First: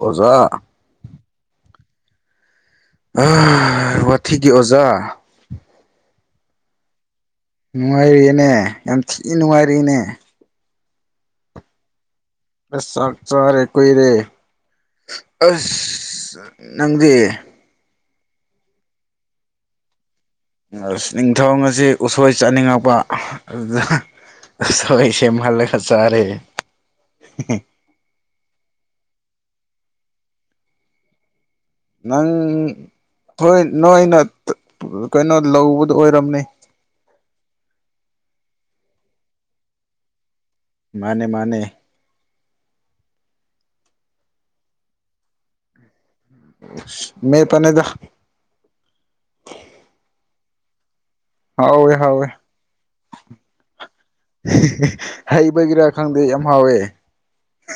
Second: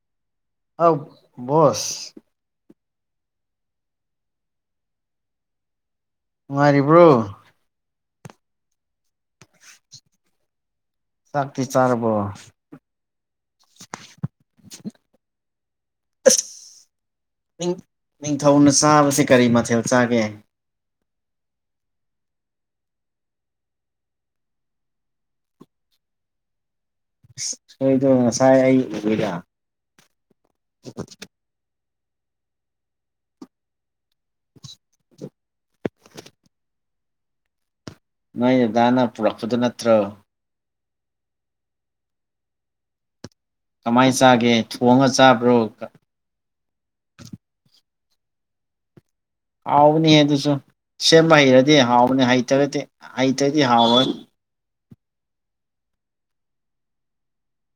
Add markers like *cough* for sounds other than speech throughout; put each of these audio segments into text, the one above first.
ꯑꯣꯖꯥ ꯑꯧ ꯕꯣꯁ ꯑꯥ ꯋꯥꯊꯤꯒꯤ ꯑꯣꯖꯥ ꯅꯨꯉꯥꯏꯔꯤꯕ꯭ꯔꯣ? ꯅꯨꯡꯉꯥꯏꯔꯤꯌꯦꯅꯦ ꯌꯥꯝꯊꯤ ꯅꯨꯡꯉꯥꯏꯔꯤꯅꯦ ꯆꯥꯛꯇꯤ ꯆꯥꯔꯕꯣ? ꯑꯁ ꯆꯥꯛ ꯆꯥꯔꯦ ꯀꯨꯏꯔꯦ ꯑꯁ ꯑꯁ ꯅꯪꯗꯤ ꯅꯤꯡ ꯅꯤꯡꯊꯧꯅ ꯆꯥꯕꯁꯤ ꯀꯔꯤ ꯃꯊꯦꯜ ꯆꯥꯒꯦ ꯑꯁ‌ ꯅꯤꯡꯊꯧ ꯉꯁꯤ ꯎꯁꯣꯏ ꯆꯥꯅꯤꯡꯉꯛꯄ ꯑꯗꯨꯗ ꯎꯁꯣꯏ ꯁꯦꯝꯍꯜꯂꯒ ꯆꯥꯔꯦ ꯎꯁꯣꯏꯗꯣ ꯉꯁꯥꯏ ꯑꯩ ꯎꯏꯗꯥ *inaudible* ꯅꯪ ꯈꯣꯏ ꯅꯣꯏꯅ *unintelligible* ꯀꯩꯅꯣ ꯂꯧꯕꯗꯣ ꯑꯣꯏꯔꯝꯃꯦ ꯅꯣꯏ ꯗꯥꯅ ꯄꯨꯔꯛꯄꯗꯨ ꯅꯠꯇ꯭ꯔꯣ? ꯃꯥꯅꯦ ꯃꯥꯅꯦ ꯀꯃꯥꯏ ꯆꯥꯒꯦ ꯊꯣꯡꯉ ꯆꯥꯕ꯭ꯔꯣ ꯎꯁ ꯃꯦꯠꯄꯅꯤꯗꯥ ꯍꯥꯎꯕꯅꯤꯍꯦ ꯑꯗꯨꯁꯨ ꯁꯦꯝꯕ ꯍꯩꯔꯗꯤ ꯍꯥꯎꯋꯦ ꯍꯥꯎꯕꯅꯤ ꯍꯥꯎꯋꯦ ꯍꯩꯇꯒꯗꯤ ꯍꯩꯇꫪꯗꯤ ꯍꯥꯎꯔꯣꯏ ꯍꯩꯕꯒꯤꯔꯥ ꯈꯪꯗꯦ ꯌꯥꯝ ꯍꯥꯎꯋꯦ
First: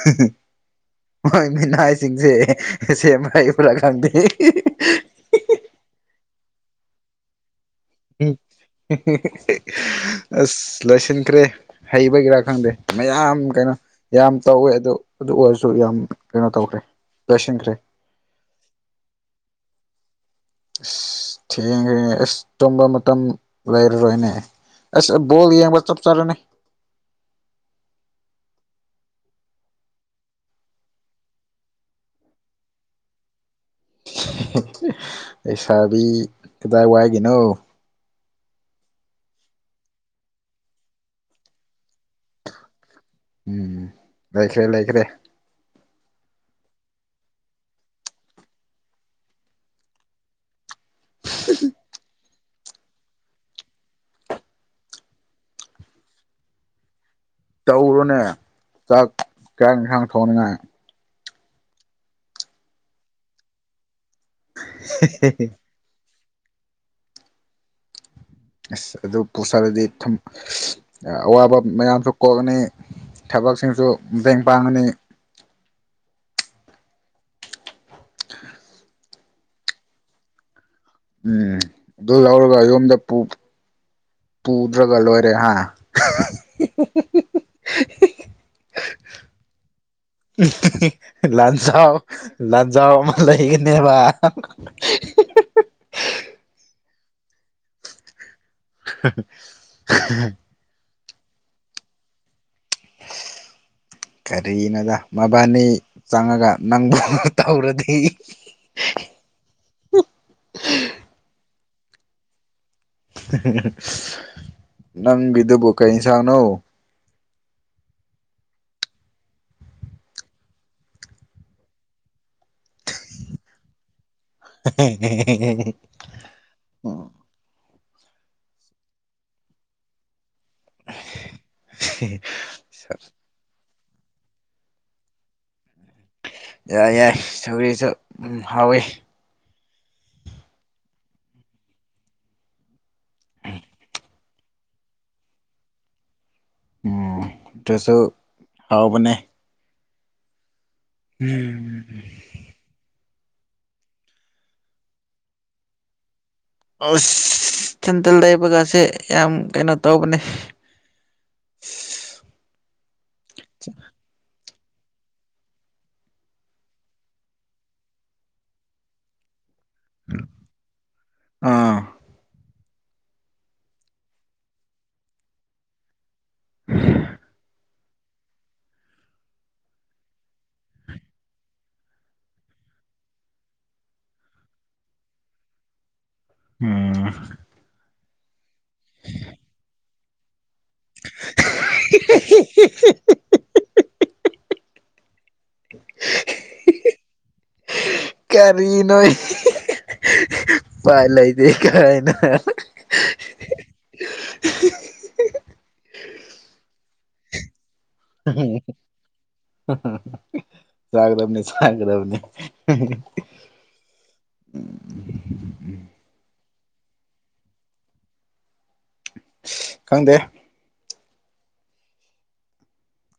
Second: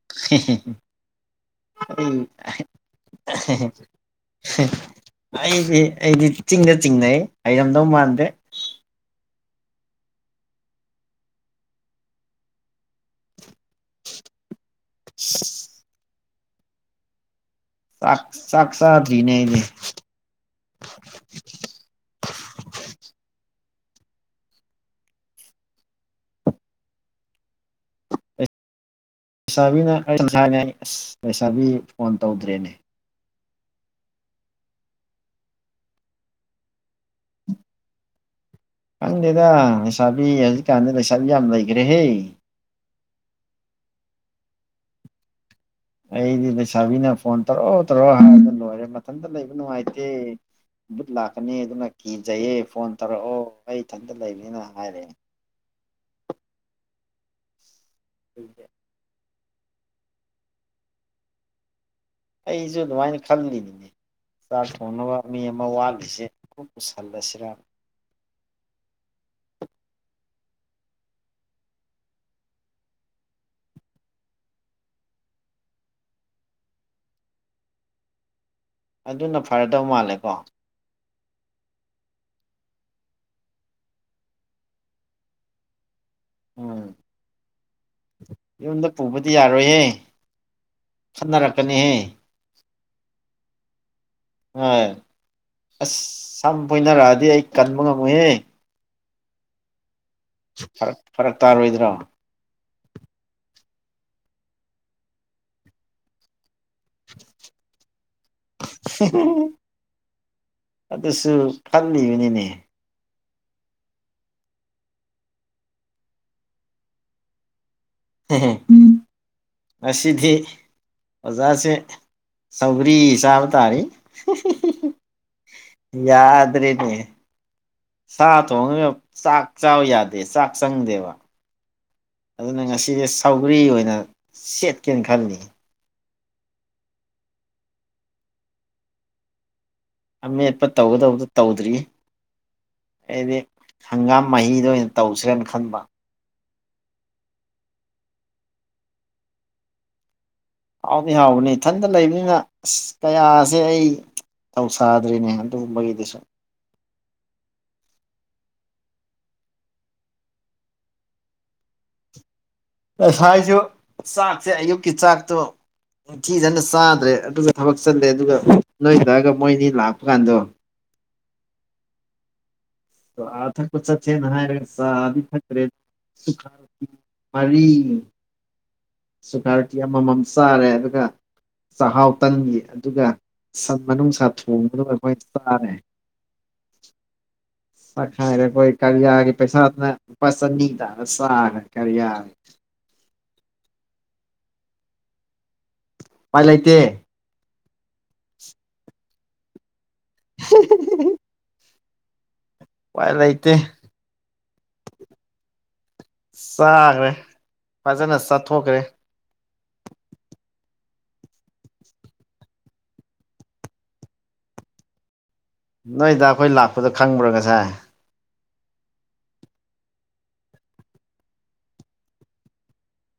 *unintelligible* ꯃꯣꯏ ꯃꯤꯅꯥꯏꯁꯤꯡꯁꯤ ꯁꯦꯝꯕ ꯍꯩꯕꯔꯥ ꯈꯪꯗꯤ ꯑꯩꯗꯤ ꯑꯩꯗꯤ ꯏꯆꯤꯡꯗ ꯆꯤꯡꯅꯩ ꯍꯩꯔꯝꯗꯧ ꯃꯥꯟ ꯎꯝ ꯑꯁ ꯂꯣꯏꯁꯤꯟꯈ꯭ꯔꯦ ꯍꯩꯕꯒꯤꯔꯥ ꯈꯪꯗꯦ ꯃꯌꯥꯝ ꯀꯩꯅꯣ ꯌꯥꯝ ꯇꯧꯋꯦ ꯑꯗꯣ ꯑꯗꯨ ꯑꯣꯏꯔꯁꯨ ꯌꯥꯝ ꯀꯩꯅꯣ ꯇꯧꯈ꯭ꯔꯦ ꯂꯣꯏꯁꯤꯟꯈ꯭ꯔꯦ꯫ ꯇꯥꯛ ꯆꯥꯛ ꯆꯥꯗꯔ꯭ꯤꯅꯦ ꯑꯩꯗꯤ꯫ ꯑꯁ ꯊꯦꯡꯈꯔꯅꯦꯉꯦ ꯑꯁ ꯇꯨꯝꯕ ꯃꯇꯝ ꯂꯩꯔꯔꯣꯏꯅꯦ꯫ ꯑꯁ ꯕꯣꯜ ꯌꯦꯡꯕ ꯆꯞ ꯆꯥꯔꯝꯃꯦ ꯑꯦ ꯂꯩꯁꯥꯕꯤꯅ ꯑꯩ ꯉꯁꯥꯏꯅ° ꯑꯁ ꯂꯩꯁꯥꯕꯤ ꯐꯣꯟ ꯇꯧꯗ꯭ꯔꯦꯅꯦ ꯂꯩꯁꯥꯕꯤ ꯀꯗꯥꯏꯋꯥꯏꯒꯤꯅꯣ ꯈꯪꯗꯦꯗꯥ ꯂꯩꯁꯥꯕꯤ ꯍꯧꯖꯤꯛꯀꯥꯟꯗꯤ ꯂꯩꯁꯥꯕꯤ ꯌꯥꯝ ꯂꯩꯒꯔ꯭ꯦꯍꯦ ꯎꯝ ꯂꯩꯈ꯭ꯔꯦ-ꯂꯩꯈ꯭ꯔꯦ ꯑꯩꯗꯤ ꯂꯩꯁꯥꯕꯤꯅ ꯐꯣꯟ ꯇꯧꯔꯛꯑꯣ-ꯇꯧꯔꯛꯑꯣ ꯍꯥꯏꯕꯗ ꯂꯣꯏꯔꯦ ꯃꯊꯟꯇ ꯂꯩꯕ ꯅꯨꯡꯉꯥꯏꯇꯦ ꯕꯨꯠ ꯂꯥꯛꯀꯅꯤ ꯑꯗꯨꯅ ꯀꯤꯖꯩꯌꯦ ꯐꯣꯟ ꯇꯧꯔꯛꯑꯣ ꯑꯩ ꯏꯊꯟꯇ ꯂꯩꯕꯅꯤꯅ ꯍꯥꯏꯔꯦ꯫ ꯇꯧꯔꯣꯅꯦ ꯆꯥꯛ ꯆꯥ ꯏꯟꯁꯥꯡ ꯊꯣꯡꯅꯤꯉꯥꯏ ꯑꯩꯖꯨ ꯑꯗꯨꯃꯥꯏꯅ ꯈꯜꯂꯤꯅꯤꯅꯦ ꯆꯥꯛ ꯊꯣꯡꯅꯕ ꯃꯤ ꯑꯃ ꯋꯥꯠꯂꯤꯁꯦ꯫ ꯈꯨꯝ ꯄꯨꯁꯜꯂꯁꯤꯔꯥ ꯑꯁ ꯑꯗꯨ ꯄꯨꯁꯜꯂꯗꯤ ꯊꯨꯝ ꯑꯋꯥꯕ ꯃꯌꯥꯝꯁꯨ ꯀꯣꯛꯑꯅꯤ꯫ ꯊꯕꯛꯁꯤꯡꯁꯨ ꯕꯦꯡ ꯄꯥꯡꯉꯅꯤ꯫ *unintelligible* ꯑꯗꯨꯅ ꯐꯔꯗꯧ ꯃꯥꯜꯂꯦꯀꯣ? ꯎꯝ ꯗꯨ ꯂꯧꯔꯒ ꯌꯨꯝꯗ ꯄꯨ- ꯄꯨꯗ꯭ꯔꯒ ꯂꯣꯏꯔꯦ ꯍꯥ ꯎꯝ ꯌꯨꯝꯗ ꯄꯨꯕꯗꯤ ꯌꯥꯔꯣꯏꯍꯦ- ꯈꯠꯅꯔꯛꯀꯅꯤꯍꯦ ꯂꯥꯟꯖꯥꯎ-ꯂꯥꯟꯖꯥꯎ ꯑꯃ ꯂꯩꯒꯅꯦꯕꯥ ꯍꫭꯏ ꯑꯁ ꯁꯝ ꯐꯣꯏꯅꯔꯛꯑꯗꯤ ꯑꯩ ꯀꯟꯕ ꯉꯝꯃꯣꯏꯍꯦ ꯍꯥꯍꯥ ꯐꯔꯛ- ꯐꯔꯛ ꯇꯥꯔꯣꯏꯗ꯭ꯔꯣ ꯀꯔꯤꯅꯣꯗꯥ ꯃꯕꯥꯅꯤ ꯆꯪꯉꯒ ꯅꯪꯕꯨ ꯇꯧꯔꯗꯤ ꯑꯗꯨꯁꯨ ꯈꯜꯂꯤꯕꯅꯤꯅꯦ ꯅꯪꯒꯤꯗꯨꯕꯨ ꯀꯩ ꯏꯟꯁꯥꯡꯅꯣ *unintelligible* ꯉꯁꯤꯗꯤ ꯑꯣꯖꯥꯁꯦ ꯁꯧꯒ꯭ꯔꯤ ꯆꯥꯕ ꯇꯥꯔꯤ *unintelligible* ꯌꯥꯗꯔꯦꯅꯦ ꯁꯥ ꯊꯣꯡꯉꯒꯥ ꯆꯥꯛ ꯆꯥꯎ ꯌꯥꯗꯦ ꯆꯥꯛ ꯆꯪꯗꯦꯕ *unintelligible* ꯑꯗꯨꯅ ꯉꯁꯤꯗꯤ ꯁꯧꯒ꯭ꯔꯤ ꯑꯣꯏꯅ ꯁꯦꯠꯀꯦꯅ ꯈꯜꯂꯤ ꯌꯥꯏ ꯌꯥꯏ ꯁꯧꯔꯤꯁꯨ ꯎꯝ ꯍꯥꯎꯋꯦ ꯑꯃꯦꯠꯄ ꯇꯧꯒꯗꯕꯗ ꯇꯧꯗ꯭ꯔꯤ ꯑꯩꯗꯤ ꯍꯪꯒꯥꯝ ꯃꯍꯤꯗꫭ ꯑꯣꯏꯅ ꯇꯧꯁꯤꯔꯅ ꯈꯟꯕ ꯎꯝ ꯑꯗꯨꯁꯨ ꯍꯥꯎꯕꯅꯦ ꯍꯥꯎꯗꯤ ꯍꯥꯎꯕꯅꯦ ꯎꯝ ꯏꯊꯟꯇ ꯂꯩꯕꯅꯤꯅ ꯑꯁ ꯇꯌꯥꯁꯦ ꯑꯩ ꯊꯧꯁꯥꯗ꯭ꯔꯤꯅꯦ ꯑꯗꯨꯒꯨꯝꯕꯒꯤꯗꯨꯁꯨ ꯑꯁ ꯏꯊꯟꯇ ꯂꯩꯕꯒꯁꯦ ꯌꯥꯝ ꯀꯩꯅꯣ ꯇꯧꯕꯅꯦ ꯉꯁꯥꯏꯁꯨ ꯆꯥꯛꯁꯦ ꯑꯌꯨꯛꯀꯤ ꯆꯥꯛꯇꯣ ꯅꯤꯡꯊꯤꯖꯅ ꯆꯥꯗ꯭ꯔꯦ ꯑꯗꯨꯒ ꯊꯕꯛ ꯆꯜꯂꯦ ꯑꯗꯨꯒ ꯅꯣꯏ ꯗꯥꯒꯥ ꯃꯣꯏꯅꯤ ꯂꯥꯛꯄ ꯀꯥꯟꯗꯣ ꯑꯥ ꯑꯥ ꯊꯛꯄꯥ ꯆꯠꯁꯦꯅ ꯍꯥꯏꯔꯒꯥ ꯆꯥꯗꯤ ꯊꯛꯇꯔꯦ *unintelligible* ꯃꯔꯤ ꯁꯨꯀꯔꯇꯤ ꯑꯃꯃꯝ ꯆꯥꯔꯦ ꯑꯗꯨꯒ ꯆꯥꯛꯍꯥꯎ ꯇꯟꯒꯤ ꯑꯗꯨꯒ ꯁꯟ ꯃꯅꯨꯡꯁꯥ ꯊꯣꯡꯕꯗꯨꯒꯥ ꯑꯩꯈꯣꯏ ꯆꯥꯔꯦ ꯎꯝ ꯆꯥꯛꯈꯥꯏꯔꯦ ꯑꯩꯈꯣꯏ ꯀꯔꯤꯌꯥꯒꯤ ꯄꯩꯁꯥꯅ ꯂꯨꯄꯥ ꯆꯅꯤ ꯇꯥꯔ ꯆꯥꯈ꯭ꯔꯦ ꯀꯔꯤꯌꯥꯒꯤ ꯍꯤ *unintelligible* ꯎꯄꯥꯏ ꯂꯩꯇꯦ ꯀꯔꯤꯅꯣ ꯎꯄꯥꯏ ꯂꯩꯇꯦ ꯀꯥꯏꯅꯣ ꯎꯄꯥꯏ ꯂꯩꯇꯦ ꯆꯥꯒ꯭ꯔꯦ ꯎ ꯆꯒꯔꯝꯅꯤ ꯆꯒꯗꯝꯅꯤ ꯑ ꯅꯣꯏꯗ ꯑꯩꯈꯣꯏ ꯂꯥꯛꯄꯗ ꯈꯪꯕ꯭ꯔꯥ ꯉꯁꯥꯏ ꯈꯪꯗꯦ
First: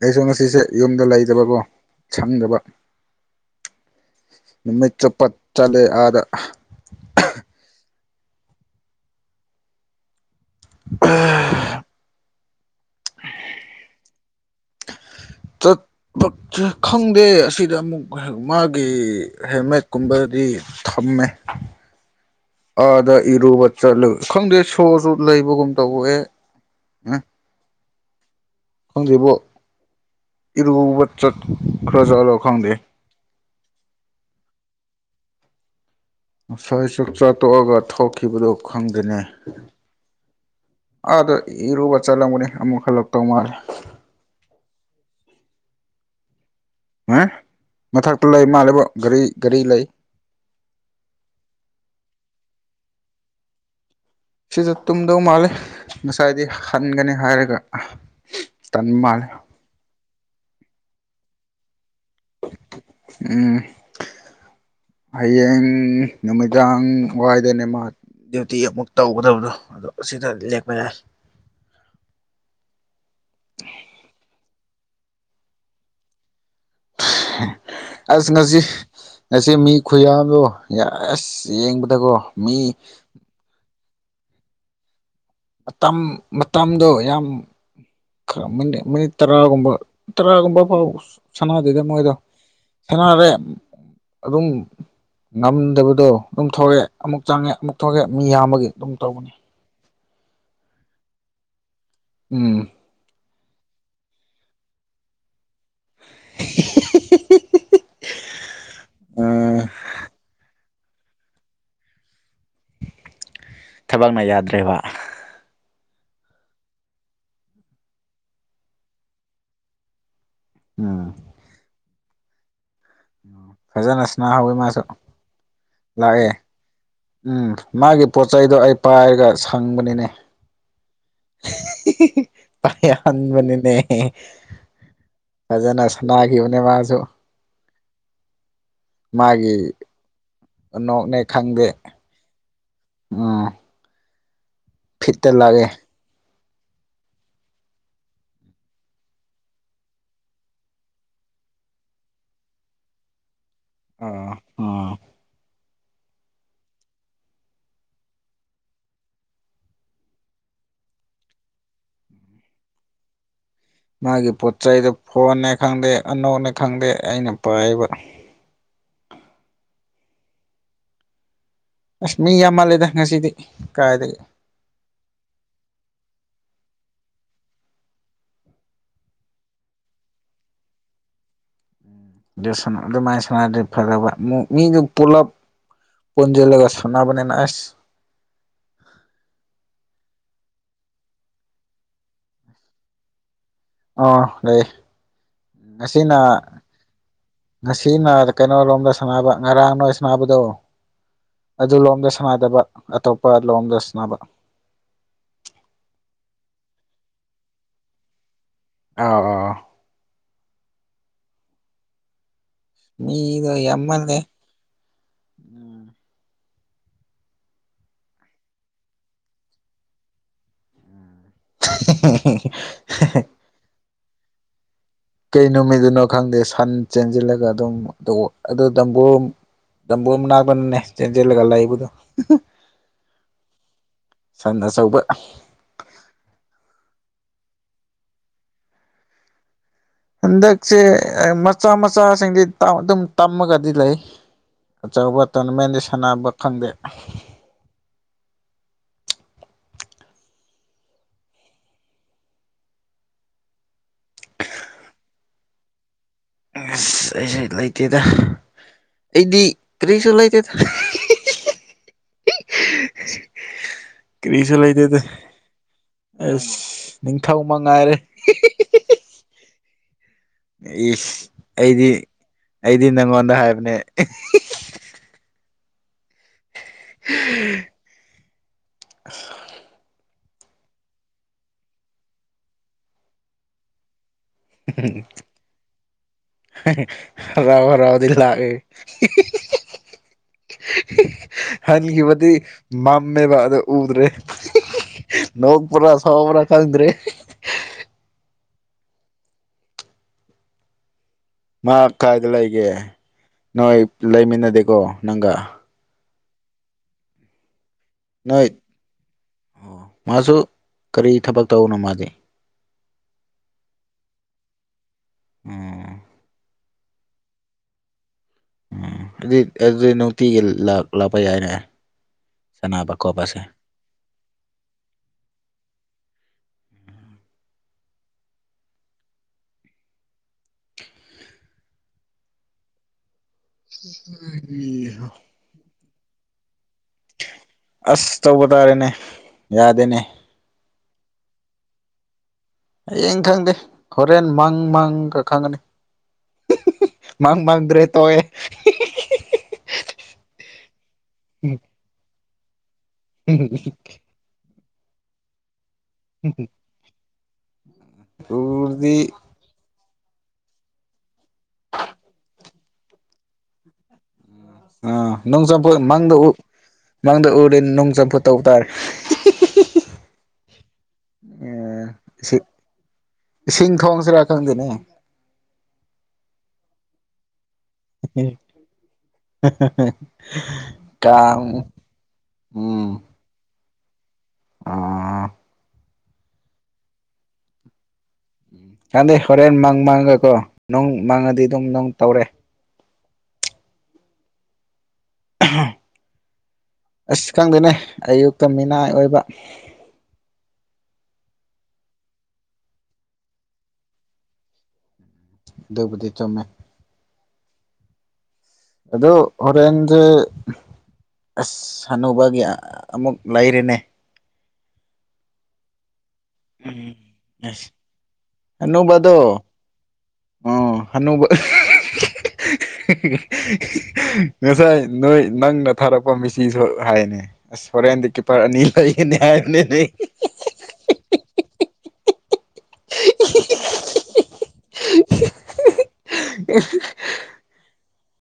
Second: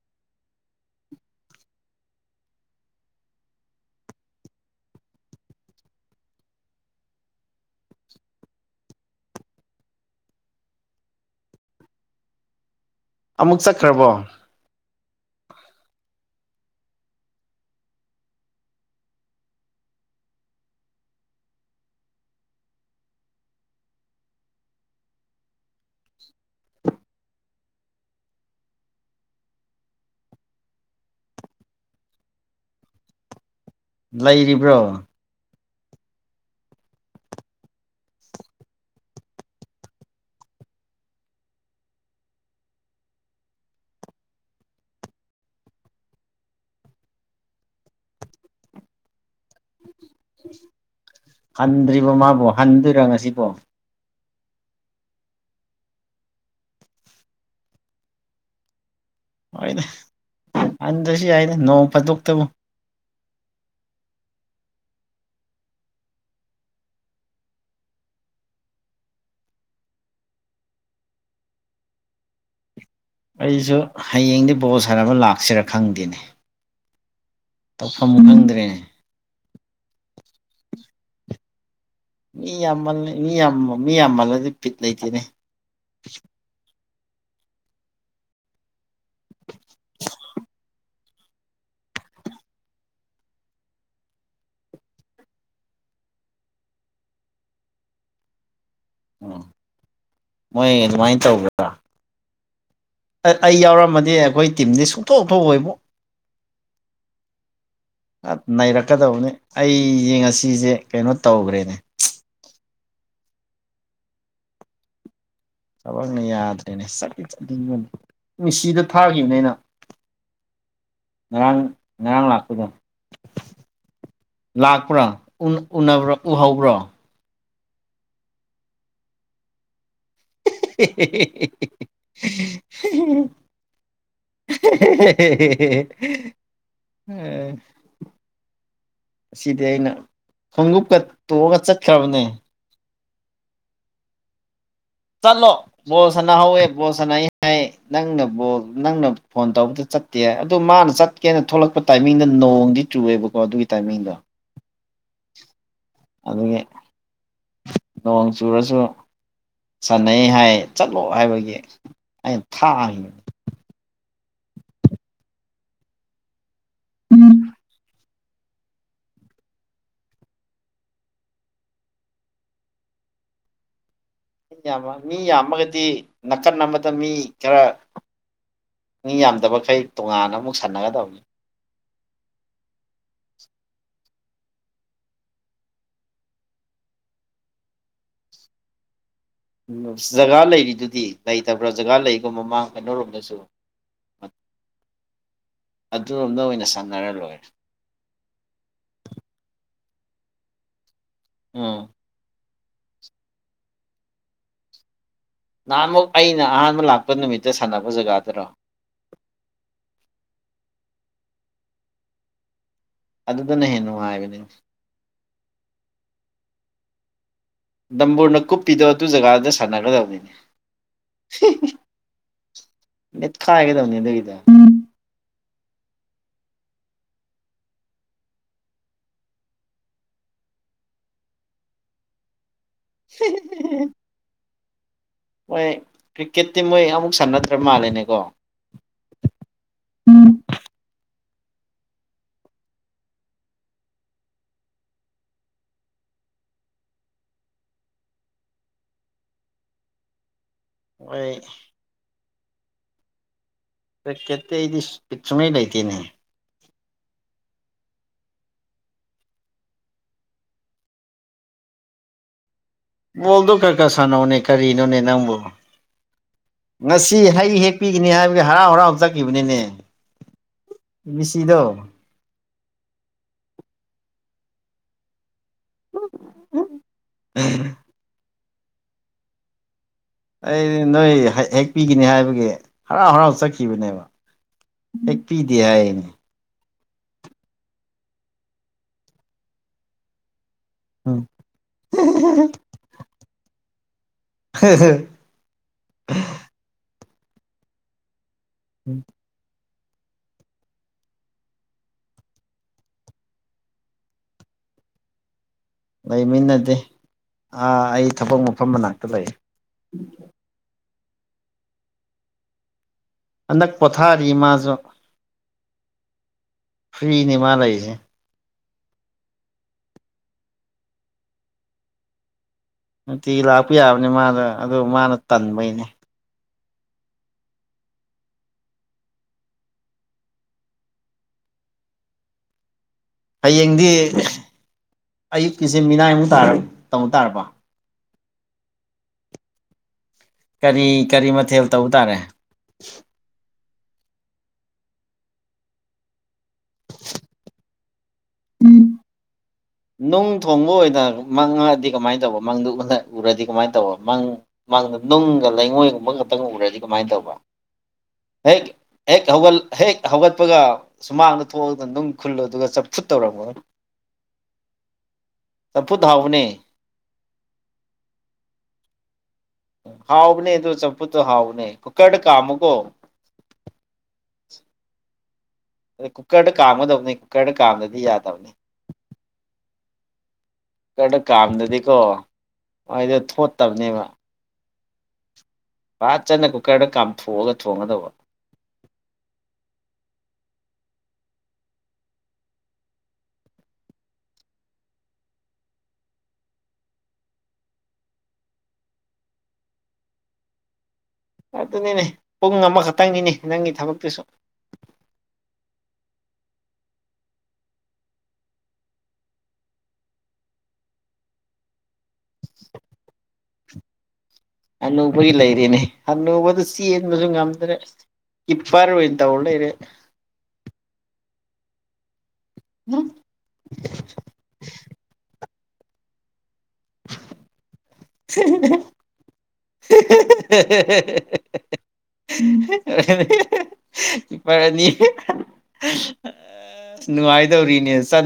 ꯑꯩꯁꯨ ꯉꯁꯤꯁꯦ ꯌꯨꯝꯗ ꯂꯩꯇꯕꯀꯣ ꯁꯪꯗꯕ ꯅꯩ ꯆꯄꯠ ꯆꯂꯦ ꯑꯥꯗ ꯎꯝ ꯑꯃꯨꯛ ꯆꯠꯈ꯭ꯔꯕꯣ ꯇ ꯈꯪꯗꯦ ꯑꯁꯤꯗ ꯑꯃꯨꯛ ꯃꯥꯒꯤ ꯍꯦꯜꯃꯦꯠꯀꯨꯝꯕꯗꯤ ꯊꯝꯃꯦ ꯑꯥꯗ ꯏꯔꯨꯕ ꯆꯠꯂꯨ ꯈꯪꯗꯦ ꯁꯣꯔꯁꯨ ꯂꯩꯕꯒꯨꯝ ꯇꯧꯕ ꯑꯦ ꯍꯥ ꯈꯪꯗꯦꯕ ꯏꯔꯨꯕ ꯆꯠꯈ꯭ꯔ ꯆꯠꯂꯣ ꯈꯪꯗꯦ ꯂꯩꯔꯤꯕ꯭ꯔꯣ ꯉꯁꯥꯏ ꯑꯁꯨꯛ ꯆꯥꯊꯣꯛꯑꯒ ꯊꯣꯛꯈꯤꯕꯗꯨ ꯈꯪꯗꯅꯤ ꯑꯥꯗ ꯏꯔꯨꯕ ꯆꯠꯂꯝꯒꯅꯤ ꯑꯃꯨꯛ ꯍꯜꯂ ꯇꯧ ꯃꯥꯜꯂꯦ ꯎ ꯃꯊꯛꯇ ꯂꯩ ꯃꯥꯜꯂꯦꯕꯣ ꯒꯥꯔꯤ ꯒꯥꯔꯤ ꯂꯩ ꯍꯟꯗ꯭ꯔꯤꯕꯣ ꯃꯥꯕꯨ ꯍꯟꯗꯣꯏꯔꯥ ꯉꯁꯤꯕꯣ ꯁꯤꯁꯨ ꯇꯨꯝꯗꯧ ꯃꯥꯜꯂꯦ ꯉꯁꯥꯏꯗꯤ ꯍꯟꯒꯅꯤ ꯍꯥꯏꯔꯒ ꯇꯟ ꯃꯥ ꯍꯣꯏꯗ ꯍꯟꯗꯔꯁꯨ ꯌꯥꯏꯗ ꯅꯣꯡ ꯐꯥꯗꯣꯛꯇꯕꯨ ꯎꯝ ꯍꯌꯦꯡ ꯅꯨꯃꯤꯗꯥꯡ ꯋꯥꯏꯗꯅꯦꯃ ꯗ꯭ꯌꯨꯇꯤ ꯑꯃꯨꯛ ꯇꯧꯒꯗꯕꯗꯣ ꯑꯗꯣ ꯑꯁꯤꯗ ꯂꯦꯛꯞꯄ ꯌꯥꯏ ꯑꯩꯁꯨ ꯍꯌꯦꯡꯗꯤ ꯕꯣꯜ ꯁꯥꯟꯅꯕꯥ ꯂꯥꯛꯁꯤꯔꯥ ꯈꯪꯗꯦꯅꯦ ꯇꯧꯐꯝ ꯑꯁ ꯉꯁꯤ ꯈꯪꯗ꯭ꯔꯦꯅꯦ ꯉꯁꯤ ꯃꯤ ꯈꯨꯌꯥꯗꯣ ꯑ ꯑꯁ ꯌꯦꯡꯕꯗꯀꯣ ꯃꯤ ꯌꯥꯝꯃꯜꯂ ꯃꯤ ꯌꯥꯝ ꯃꯤ ꯌꯥꯝꯃꯜꯂꯗꯤ ꯄꯤꯠ ꯂꯩꯇꯦꯅꯦ ꯃꯇꯝ ꯃꯇꯝꯗꯣ ꯌꯥꯝ ꯈꯔ ꯃꯤꯅꯤ ꯃꯤꯅꯤꯠ ꯇꯔꯥꯒꯨꯝꯕ ꯇꯔꯥꯒꯨꯝꯕ ꯐꯥꯎꯕ ꯁꯅꯥꯗꯗ ꯃꯣꯏꯗꯣ ꯁꯅꯔꯦ ꯑꯗꯨꯝ ꯉꯝꯗꯕꯗꯣ ꯑꯗꯨꯝ ꯊꯣꯛꯑꯦ ꯑꯃꯨꯛ ꯆꯪꯉꯦ ꯑꯃꯨꯛ ꯊꯣꯛꯂꯛꯑꯦ ꯃꯤ ꯌꯥꯝꯕꯒꯤ ꯑꯗꯨꯝ ꯇꯧꯕꯅꯤ ꯎꯝ ꯃꯣꯏ ꯑꯗꯨꯃꯥꯏꯅ ꯇꯧꯕ꯭ꯔꯥ ꯎꯝ ꯑꯩ ꯌꯥꯎꯔꯝꯃꯗꯤ ꯑꯩꯈꯣꯏ ꯇꯤꯝꯗꯤ ꯁꯨꯡꯊꯣꯛ ꯊꯣꯛꯑꯣꯏꯕꯣ ꯅꯩꯔꯛꯀꯗꯕꯅꯦ ꯑꯩꯁꯦ ꯉꯁꯤꯁꯦ ꯀꯩꯅꯣ ꯇꯧꯈ꯭ꯔꯦꯅꯦ ꯊꯕꯛꯅ ꯌꯥꯗ꯭ꯔꯦꯕ ꯊꯕꯛꯅ ꯌꯥꯗ꯭ꯔꯦꯅꯦ ꯆꯠꯇꯤ ꯆꯠꯅꯤꯡꯕꯅꯤ ꯃꯤꯁꯤꯗ ꯊꯥꯈꯤꯕꯅꯤ ꯑꯩꯅ ꯎꯝ ꯉꯔꯥꯡ ꯉꯔꯥꯡ ꯂꯥꯛꯄꯗ ꯐꯖꯅ ꯁꯅꯥꯍꯧꯋꯤ ꯃꯥꯁꯨ ꯂꯥꯛꯄ꯭ꯔꯥ ꯂꯥꯛꯑꯦ ꯎꯍꯧꯕ꯭ꯔꯣ ꯎꯝ ꯃꯥꯒꯤ ꯄꯣꯠ ꯆꯩꯗꯣ ꯑꯩ ꯄꯥꯏꯔꯒ ꯁꯪꯕꯅꯤꯅꯦ *inaudible* ꯄꯥꯏꯟ ꯃꯅꯤꯅꯦ ꯐꯖꯅ ꯁꯅꯥꯒꯤꯅꯦ ꯃꯥꯁꯨꯁꯨ ꯃꯥꯒꯤ ꯁꯤꯗꯤ ꯑꯩꯅ ꯈꯣꯡꯎꯞꯀ ꯅꯣꯛꯅꯦ ꯇꯣꯡꯑꯒ ꯈꯪꯗꯦ ꯆꯠꯈ꯭ꯔꯕꯅꯦ ꯎꯝ ꯐꯤꯠꯇ ꯆꯠꯂꯣ ꯂꯥꯛꯑꯦ ꯕꯣꯜ ꯁꯅꯥ ꯍꯧꯋꯦ ꯕꯣꯜ ꯁꯥꯅꯩꯌꯦ ꯍꯥꯏ ꯅꯪꯅꯕꯨ ꯅꯪꯅ ꯐꯣꯟ ꯇꯧꯕꯗ ꯆꯠꯇꯦ ꯑꯗꯨ ꯃꯥꯅ ꯆꯠꯀꯦꯅ ꯊꯣꯛꯂꯛꯄ ꯇꯥꯏꯃꯤꯡꯗ ꯅꯣꯡꯗꯤ ꯆꯨꯌꯦꯕꯀꯣ ꯑꯗꯨꯒꯤ ꯇꯥꯏꯃꯤꯡꯗꯣ ꯑꯥ ꯑꯥ ꯑꯗꯨꯒꯤ ꯅꯣꯡ ꯆꯨꯔꯁꯨ ꯁꯥꯟꯅꯩ ꯍꯥꯏ ꯆꯠꯂꯣ ꯍꯥꯏꯕꯒꯤ ꯑꯩꯅ ꯊꯥꯡꯈꯤꯕꯅꯤ ꯃꯥꯒꯤ ꯄꯣꯠ ꯆꯩꯗ ꯐꯣꯟꯅꯦ ꯈꯪꯗꯦ ꯑꯅꯧꯅꯦ ꯈꯪꯗꯦ ꯑꯩꯅ ꯄꯥꯏꯕ ꯑꯁ ꯃꯤ ꯌꯥꯝ ꯃꯥꯜꯂꯦꯗ ꯉꯁꯤꯗꯤ ꯀꯥꯏꯗꯒꯤ ꯃꯤ ꯌꯥꯝ ꯃꯤ ꯌꯥꯝꯃꯒꯗꯤ ꯅꯥꯀꯟ ꯑꯃꯗ ꯃꯤ ꯈꯔ ꯃꯤ ꯌꯥꯝꯗꯕꯈꯩ ꯇꯣꯉꯥꯟꯅ ꯑꯃꯨꯛ ꯁꯥꯟꯅꯒꯗꯕꯅꯤ ꯑꯗꯨꯃꯥꯏꯅ ꯁꯅꯗꯤ ꯐꯗꯧꯕ ꯃꯤꯗꯨ ꯄꯨꯂꯞ ꯄꯨꯟꯖꯜꯂꯒ ꯁꯅꯥꯕꯅꯤꯅ ꯑꯁ ꯎꯝ ꯖꯒꯥ ꯂꯩꯔꯤꯗꯨꯗꯤ ꯂꯩꯇꯕ꯭ꯔꯥ ꯖꯒꯥ ꯂꯩꯒꯣ ꯃꯃꯥꯡ ꯀꯩꯅꯣꯔꯣꯝꯗꯁꯨ ꯑꯥ ꯂꯩ ꯉꯁꯤꯅ ꯑꯗꯨꯔꯣꯝꯗ ꯑꯣꯏꯅ ꯁꯥꯟꯅꯔ ꯂꯣꯏꯔꯦ ꯉꯁꯤꯅ ꯀꯩꯅꯣꯔꯣꯝꯗ ꯁꯅꯕ ꯉꯔꯥꯡ ꯁꯥꯟꯅꯕꯗꯣ ꯑꯗꯨ ꯎꯝ ꯂꯣꯝꯗ ꯁꯥꯟꯅꯥꯗꯕ ꯑꯇꯣꯞꯄ ꯂꯣꯝꯗ ꯁꯅꯕ ꯅꯍꯥꯟꯃꯨꯛ ꯑꯩꯅ ꯑꯍꯥꯟꯕ ꯂꯥꯛꯄ ꯅꯨꯃꯤꯠꯇ ꯁꯥꯟꯅꯕ ꯖꯒꯥꯗꯨꯔꯣ ꯑꯥꯎ ꯑꯥꯎ ꯃꯤꯒ ꯑꯗꯨꯗꯅ ꯌꯥꯝ ꯍꯦꯟꯅ ꯃꯥꯜꯂꯦ ꯅꯨꯡꯉꯥꯏꯕꯅꯤ ꯗꯝꯕꯣꯔꯅ ꯀꯨꯞꯄꯤꯗꫭ ꯑꯗꯨ ꯖꯒꯥꯗꯨꯗ ꯁꯥꯟꯅꯒꯗꯕꯅꯤꯅꯦ *inaudible* *inaudible* ꯀꯩ ꯅꯨꯃꯤꯠꯗꯅꯣ ꯈꯪꯗꯦ ꯁꯟ ꯆꯦꯟꯖꯤꯜꯂꯒ ꯑꯗꯨꯝ ꯑꯗꯨ ꯇꯝꯕꯨꯔ ꯇꯝꯕꯨꯔ ꯃꯅꯥꯛꯇꯅꯤꯅꯦ ꯆꯦꯟꯖꯤꯜꯂꯒ ꯂꯥꯛꯏꯕꯗꯣ ꯍ *inaudible* ꯁꯟ ꯑꯆꯧꯕ ꯃꯣꯏ ꯀ꯭ꯔꯤꯛꯀꯦꯠꯇꯤ ꯃꯣꯏ ꯑꯃꯨꯛ ꯁꯝꯅꯗ꯭ꯔ ꯃꯥꯂꯦꯅꯦꯀꯣ ꯍꯟꯗꯛꯁꯦ ꯃꯆꯥ ꯃꯆꯥꯁꯤꯡꯗꯤ ꯑꯗꯨꯝ ꯇꯝꯃꯒꯗꯤ ꯂꯩ ꯑꯆꯧꯕ ꯇꯣꯔꯅꯥꯃꯦꯟꯗꯤ ꯁꯥꯟꯅꯕ ꯈꯪꯗꯦ ꯃꯩꯏ ꯀꯔ꯭ꯤꯀꯦꯠꯇꯤ ꯑꯩꯗꯤ ꯕꯤꯠ ꯁꯨꯡꯂꯩ ꯂꯩꯇꯦꯅꯦ ꯑꯁ ꯑꯩꯁꯨ ꯂꯩꯇꯦꯗ ꯑꯩꯗꯤ ꯀꯔꯤꯁꯨ ꯂꯩꯇꯦꯗ ꯕꫭꯜꯗꯣ ꯈꯔ ꯈꯔ ꯁꯥꯟꯅꯧꯅꯦ ꯀꯔꯤꯁꯨ ꯀꯥꯔꯤꯅꯣꯅꯦ ꯂꯩꯇꯦꯗ ꯅꯪꯕꯨ ꯑꯁ ꯉꯁꯤ ꯅꯤꯡꯊꯧ ꯍꯩ ꯃꯉꯥꯏꯔꯦ ꯍꯦꯛꯄꯤꯒꯅꯤ ꯍꯥꯏꯕꯒꯤ ꯍꯔꯥꯎ ꯍꯔꯥꯎ ꯆꯠꯈꯤꯕꯅꯤꯅꯦ ꯏꯁꯁ ꯑꯩꯗꯤ ꯃꯤꯁꯤꯗꯣ ꯑꯩꯗꯤ ꯅꯪꯉꯣꯟꯗ ꯍꯥꯏꯕꯅꯦ *inaudible* ꯑꯩꯗꯤ ꯅꯣꯏ ꯍꯦꯛ ꯄꯤꯒꯅꯤ ꯍꯥꯏꯕꯒꯤ ꯍꯔꯥꯎ ꯍꯔꯥꯎ ꯆꯠꯈꯤꯕꯅꯦꯕ ꯑꯦ ꯄꯤꯗꯦ ꯍꯥꯏꯅꯦ ꯍꯔꯥꯎ ꯍꯥꯔꯎꯗꯤ ꯂꯥꯛꯑꯦ ꯍꯟꯒꯤꯕꯗꯤ ꯃꯝꯃꯦꯕꯕꯥ ꯑꯗꯨ ꯎꯗ꯭ꯔꯦ ꯅꯣꯛꯄ꯭ꯔꯥ ꯁꯋꯥꯕ꯭ꯔ ꯈꯪꯗ꯭ꯔꯦ ꯎꯝ *inaudible* ꯃꯍꯥꯛ ꯀꯥꯏꯗ ꯂꯩꯒꯦ ꯅꯣꯏ ꯂꯩꯃꯤꯟꯅꯗꯦꯀꯣ ꯅꯪꯒ ꯂꯩꯃꯤꯟꯅꯗꯦ ꯑꯥ ꯑꯩ ꯊꯕꯛ ꯅꯣꯏ ꯃꯐꯝ ꯃꯅꯥꯛꯇ ꯂꯩ ꯃꯥꯁꯨ ꯀꯔꯤ ꯊꯕꯛ ꯇꯧꯕꯅꯣ ꯃꯥꯗꯤ ꯑꯅꯛ ꯄꫭꯊꯥꯔꯤꯃꯥꯖꯨ ꯎꯝ ꯐꯔꯤꯅꯦ ꯃꯥ ꯂꯩꯖꯦ ꯎꯝ ꯑꯗꯨꯗꯤ ꯑꯗꯨꯗꯤ ꯅꯨꯡꯇꯤꯒꯤ ꯂꯥꯛꯄ ꯌꯥꯏꯅꯦ ꯁꯥꯟꯅꯕ ꯅꯨꯡꯇꯤ ꯈꯣꯠꯄꯁꯦ ꯂꯥꯛꯄ ꯌꯥꯕꯅꯤ ꯃꯥꯗ ꯑꯗꯨ ꯃꯥꯅ ꯇꯟꯕꯩꯅꯦ ꯍꯌꯦꯡꯗꯤ ꯑꯌꯨꯛꯀꯤꯖꯦ ꯃꯤꯅꯥꯏꯃꯨꯛ ꯇꯥ ꯇꯧ ꯇꯥꯔꯕ ꯑꯁ ꯇꯧꯕ ꯇꯥꯔꯦꯅꯦ ꯌꯥꯗꯦꯅꯦ ꯀꯔꯤ ꯀꯔꯤ ꯃꯊꯦꯜ ꯇꯧꯕ ꯇꯥꯔꯦ ꯍꯌꯦꯡ ꯈꯪꯗꯦ ꯍꯣꯔꯦꯟ ꯃꯪ ꯃꯪꯒ ꯈꯪꯉꯅꯤ ꯃꯥꯡ ꯃꯥꯡꯗ꯭ꯔꯦ ꯇꯧꯋꯦ ꯎꯝ ꯅꯨꯡ ꯊꯣꯡꯕ ꯑꯣꯏꯅ ꯃꯪꯉꯛꯑꯗꯤ ꯀꯃꯥꯏꯅ ꯇꯧꯕ ꯃꯪꯗꯨ ꯎꯔꯗꯤ ꯀꯃꯥꯏꯅ ꯇꯧꯕ ꯃꯪ ꯃꯥꯡꯗ ꯅꯨꯡꯒ ꯂꯩꯉꯣꯏꯒꯨꯝꯕ ꯈꯛꯇꯪ ꯎꯔꯗꯤ ꯀꯃꯥꯏꯅ ꯇꯧꯕ ꯍꯦꯛ ꯎꯔꯗꯤ ꯍꯦꯛ ꯍꯧꯒꯜ ꯍꯦꯛ ꯍꯧꯒꯠꯄꯒ ꯁꯨꯃꯥꯡꯗ ꯊꯣꯛꯑꯣ ꯑꯗꯨꯒ ꯅꯨꯡ ꯈꯨꯜꯂꯨ ꯑꯗꯨꯒ ꯆꯞꯐꯨꯠ ꯇꯧꯔꯝꯃꯣ ꯑꯥ ꯅꯣꯡ ꯆꯝꯐꯨꯠ ꯃꯪꯗ ꯎ ꯃꯪꯗ ꯎꯔꯦ ꯅꯣꯡ ꯆꯝꯐꯨ ꯇꯧꯕ ꯇꯥꯔꯦ ꯑꯣ ꯍꯥꯎꯕꯅꯦ ꯑꯗꯨꯗꯣ ꯆꯝꯐꯨꯠꯇꯣ ꯍꯥꯎꯕꯅꯦ ꯀꯨꯀꯔꯗ ꯏꯁꯤꯡ ꯀꯥꯝꯃꯨꯀꯣ ꯏꯁꯤꯡ ꯊꯣꯡꯁꯤꯔ ꯈꯪꯗꯦꯅꯦ ꯑꯦ ꯀꯨꯀꯔꯗ ꯀꯥꯝꯒꯗꯕꯅꯤ ꯀꯨꯀꯔꯗ ꯀꯥꯝꯗꯗꯤ ꯌꯥꯗꯕꯅꯤ ꯀꯨꯀꯥꯔꯗ ꯀꯥꯡ ꯀꯝꯗꯗꯤ ꯀꯣ ꯃꯣꯏꯗꯤ ꯊꯣꯠ ꯇꯕꯅꯦꯕ ꯑꯣ ꯐꯖꯠꯅ ꯀꯨꯀꯔꯗ ꯀꯥꯝꯊꯣꯛꯑꯒ ꯊꯣꯡꯒꯗꯧꯕ ꯀꯥꯟꯗꯦ ꯍꯣꯔꯦꯟ ꯃꯪ ꯃꯥꯡꯒꯀꯣ ꯅꯨꯡ ꯃꯪꯉꯗꯤ ꯑꯗꯨꯝ ꯅꯨꯡ ꯇꯧꯔꯦ ꯑꯁ ꯈꯪꯗꯦꯅꯦ ꯑꯌꯨꯛꯇ ꯃꯤꯅꯥꯏ ꯑꯣꯏꯕ ꯑꯗꯨꯅꯤꯅꯦ ꯄꯨꯡ ꯑꯃꯈꯛꯇꯪꯒꯤꯅꯦ ꯅꯪꯒꯤ ꯊꯕꯛꯇꯨꯁꯨ ꯑꯗꯨꯕꯨꯗꯤ ꯆꯨꯝꯃꯦ ꯑꯗꯣ ꯍꯣꯔꯦꯟꯖꯦ ꯑꯁ ꯁꯥꯟꯅꯨꯅꯕꯒꯤ ꯑꯃꯨꯛ ꯂꯩꯔꯦꯅꯦ ꯑꯅꯧꯕꯒꯤ ꯂꯩꯔꯤꯅꯦ ꯍꯟꯅꯨꯕꯗꯨ ꯎꯝ ꯆꯦꯟꯕꯁꯨ ꯑꯁ ꯉꯝꯗ꯭ꯔꯦ ꯀꯤꯄꯔ ꯑꯣꯏꯅ ꯇꯧ ꯂꯩꯔꯦ ꯑꯥ ꯍꯅꯨꯕ *unintelligible* ꯉꯁꯥꯏ ꯅꯣꯏ ꯅꯪꯅ ꯊꯥꯔꯛꯄ ꯃꯤꯁ ꯐꯤꯁꯨ ꯍꯥꯏꯅꯦ ꯑꯁ ꯍꯣꯔꯦꯟꯗꯤ ꯀꯤꯞꯄꯔ ꯑꯅꯤ ꯂꯒꯅꯤ ꯍꯥꯏꯅꯦꯅꯦ *unintelligible* ꯀꯤꯄꯥꯔꯅꯤ ꯅꯨꯡꯉꯥꯏꯗꯧꯔꯤꯅꯦ